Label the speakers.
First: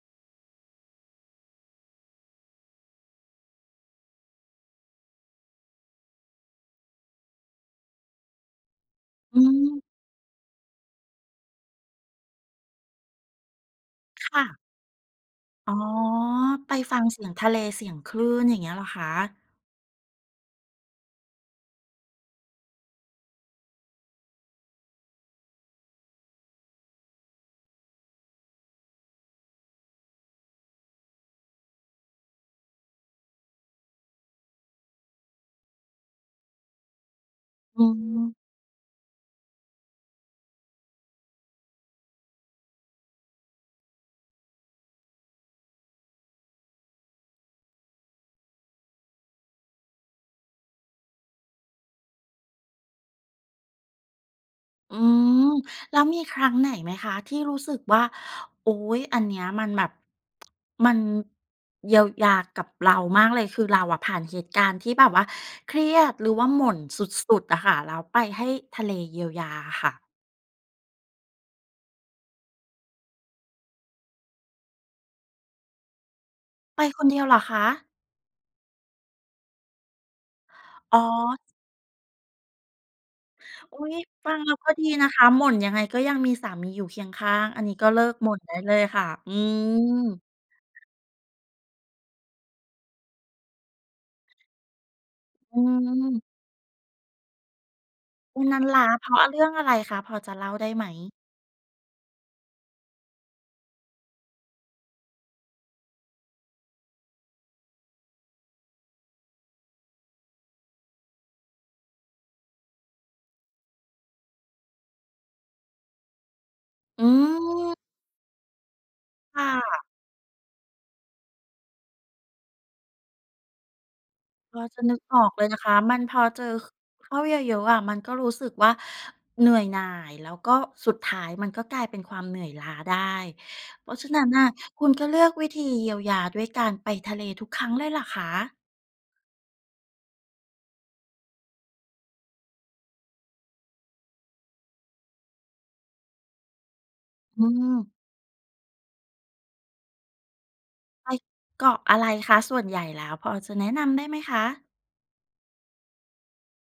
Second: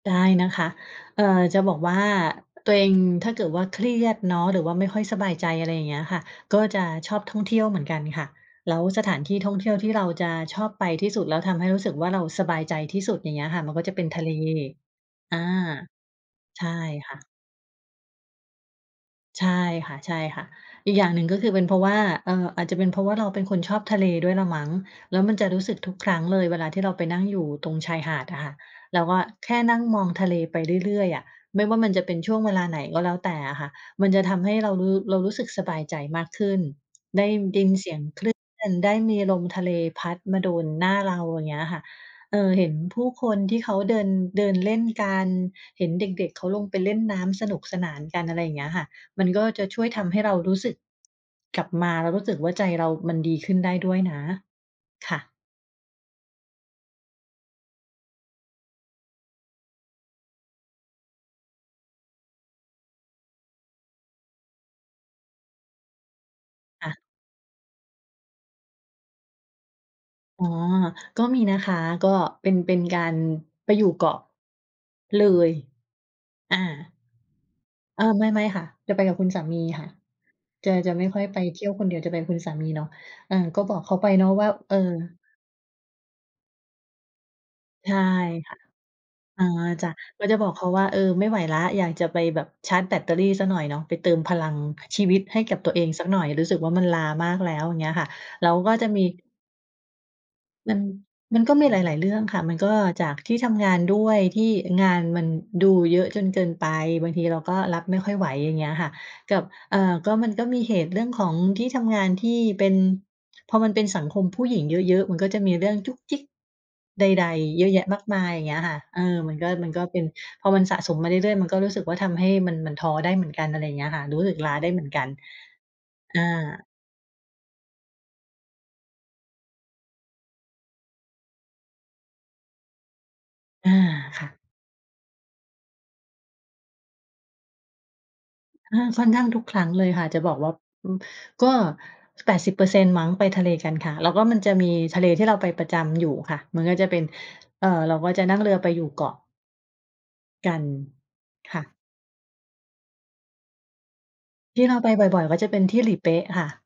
Speaker 1: ได้นะคะ เอ่อ จะบอกว่าตัวเองถ้าเกิดว่าเครียดเนาะ หรือว่าไม่ค่อยสบายใจ อะไรอย่างเงี้ยค่ะ ก็จะชอบท่องเที่ยวเหมือนกันค่ะ แล้วสถานที่
Speaker 2: อื
Speaker 1: ท่องเที่ยว
Speaker 2: ม
Speaker 1: ที่เราจะชอบไปที่สุด แล้วทำให้รู้สึกว่าเราสบายใจที่สุด อย่างเงี้ยค่ะ มันก็จะเป็นทะ
Speaker 2: ค
Speaker 1: เล
Speaker 2: ่ะ
Speaker 1: อา
Speaker 2: อ๋อ
Speaker 1: ใช่
Speaker 2: ไปฟัง
Speaker 1: ค่
Speaker 2: เสี
Speaker 1: ะ
Speaker 2: ยงทะเล เสียงคลื่น อย่างเงี้ยเหรอคะ?
Speaker 1: ใช่ค่ะ ๆ อีกอย่างหนึ่งก็คือเป็นเพราะว่า เอ่อ อาจจะเป็นเพราะว่าเราเป็นคนชอบทะเลด้วยแหละมั้ง แล้วมันจะรู้สึกทุกครั้งเลยเวลาที่เราไปนั่งอยู่ตรงชายหาดอะค่ะ แล้วก็แค่นั่งมองทะเลไปเรื่อย ๆ อะ ไม่ว่ามันจะเป็นช่วงเวลาไหนก็แล้วแต่อะค่ะ มันจะทำให้เรารู้ เรารู้สึกสบายใจมากขึ้น ได้ดิน
Speaker 2: อื
Speaker 1: เสียงคลื
Speaker 2: ม
Speaker 1: ่น ด ได้มีลมทะเลพัดมาโดนหน้าเรา อย่างเงี้ยค่ะ เออ เห็นผู้คนที่เขาเดิน เดินเล่นกัน เห็นเด็ก ๆ เขาลงไปเล่นน้ำสนุกสนานกัน อะไรอย่างเงี้ยค่ะ มันก็จะช่วยทำให้เรารู้สึกกลับมา เรารู้สึกว่าใจเรามันดีขึ้นได้ด้วยนะ
Speaker 2: อื
Speaker 1: ค่ะ
Speaker 2: ม แล้วมีครั้งไหนไหมคะ ที่รู้สึกว่า โอ๊ย! อันเนี้ยมันแบบ มันเยียวยากับเรามากเลย? คือเราอะผ่านเหตุการณ์ที่แบบว่าเครียดหรือว่าหม่น
Speaker 1: ค่ะ
Speaker 2: สุด ๆ อะค่ะ แล้วไปให้ทะเลเยียวยาอะค่ะ
Speaker 1: อ๋อ ก็มีนะคะ ก็เป็น เป็นการไปอยู่เกาะ เลย อ
Speaker 2: ไป
Speaker 1: า
Speaker 2: คนเดียวเหรอคะ?
Speaker 1: อา ไม่ ไ่ม่ค่ะ จะไปกับคุณสามีค่ะ จะ จะ
Speaker 2: อ๋อ
Speaker 1: ไม่ค่อยไปเที่ยวคนเดียว จะไปกับคุณสามีเนาะ เออ ก็บ
Speaker 2: อ
Speaker 1: อ
Speaker 2: ุ
Speaker 1: ก
Speaker 2: ๊
Speaker 1: เข
Speaker 2: ย!
Speaker 1: าไปเนา
Speaker 2: ฟ
Speaker 1: ะ
Speaker 2: ัง
Speaker 1: ว่
Speaker 2: แ
Speaker 1: า
Speaker 2: ล้วก็
Speaker 1: เออ
Speaker 2: ดีนะคะ หม่นยังไงก็ยังมีสามีอยู่เคียงข้าง อันนี้ก
Speaker 1: ใช
Speaker 2: ็เล
Speaker 1: ่
Speaker 2: ิกหม่น
Speaker 1: ค
Speaker 2: ได้
Speaker 1: ่ะ
Speaker 2: เลยค่ะ อื
Speaker 1: อ๋อ จ้ะ
Speaker 2: ม
Speaker 1: ก็จะบอกเขาว่า เออ ไม่ไหวแล้ว อยากจะไปแบบชาร์จแบตเตอรี่สักหน่อยเนาะ ไปเติมพลังชีวิตให้ก
Speaker 2: อ
Speaker 1: ั
Speaker 2: ื
Speaker 1: บตัวเองสักหน่
Speaker 2: ม
Speaker 1: อย รู้สึกว่ามันล้ามากแล้ว อย่างเงี้ยค่ะ
Speaker 2: วั
Speaker 1: แล
Speaker 2: น
Speaker 1: ้
Speaker 2: น
Speaker 1: ว
Speaker 2: ั้น
Speaker 1: ก็
Speaker 2: ล้
Speaker 1: จ
Speaker 2: า
Speaker 1: ะมี
Speaker 2: เพราะเรื่องอะไรคะ พอจะเล่าได้
Speaker 1: มั
Speaker 2: ไ
Speaker 1: น
Speaker 2: หม?
Speaker 1: มันก็มีหลาย ๆ เรื่องค่ะ มันก็จากที่ทำงานด้วยที่งานมันดูเยอะจนเกินไป บางทีเราก็รับไม่ค่อยไหว อย่างเงี้ยค่ะ กับ เอ่อ ก็มันก็มีเหตุเรื่องของที่ทำงานที่เป็น พอมันเป็นสังคมผู้หญิงเยอะ ๆ มันก็จะมีเรื่องจุ๊กจิ๊ก
Speaker 2: อ
Speaker 1: ใ
Speaker 2: ื
Speaker 1: ด ๆ เยอะ
Speaker 2: ม
Speaker 1: แยะมากมาย อย่างเงี้ยค่ะ เออ มั
Speaker 2: ค
Speaker 1: น
Speaker 2: ่
Speaker 1: ก็ มันก
Speaker 2: ะ
Speaker 1: ็เป็น พอมันสะสมมาเรื่อย ๆ มันก็รู้สึกว่าทำให้มัน มันท้อได้เหมือนกัน อะไรอย่างเงี้ยค่ะ รู้สึกล้า
Speaker 2: พอ
Speaker 1: ได้
Speaker 2: จ
Speaker 1: เห
Speaker 2: ะ
Speaker 1: มือน
Speaker 2: นึ
Speaker 1: ก
Speaker 2: ก
Speaker 1: ัน
Speaker 2: ออกเลยนะคะ มันพ
Speaker 1: อา
Speaker 2: อเจอ ค เข้าเยอะ ๆ อะ มันก็รู้สึกว่า เหนื่อยหน่าย แล้วก็สุดท้ายมันก็กลายเป็นความเหนื่อยล้าได้
Speaker 1: อา
Speaker 2: เพราะฉะน
Speaker 1: ค
Speaker 2: ั้
Speaker 1: ่
Speaker 2: น
Speaker 1: ะ
Speaker 2: น่ะคุณก็เลือกวิธีเยียวยาด้วยการไปทะเลทุกครั้งเลยเหรอคะ?
Speaker 1: อา ค่อนข้างทุกครั้งเลยค่ะ จะบอกว่า อืม ก็ 80% มั้ง ไปทะเลกันค่ะ แล้วก็มันจะมีทะเลที่เราไปประจำอยู่ค่ะ มันก็จะเป็น
Speaker 2: อื
Speaker 1: เอ่อ เ
Speaker 2: ม
Speaker 1: ราก็จะนั่งเรือไปอยู่เกาะ กัน
Speaker 2: ไป
Speaker 1: ค่
Speaker 2: เก
Speaker 1: ะ
Speaker 2: าะอะไรคะส่วนใหญ่ แล้วพอจะแนะนำได้ไหมค
Speaker 1: ท
Speaker 2: ะ?
Speaker 1: ี่เราไปบ่อย ๆ ก็จะเป็นที่หลีเป๊ะค่ะ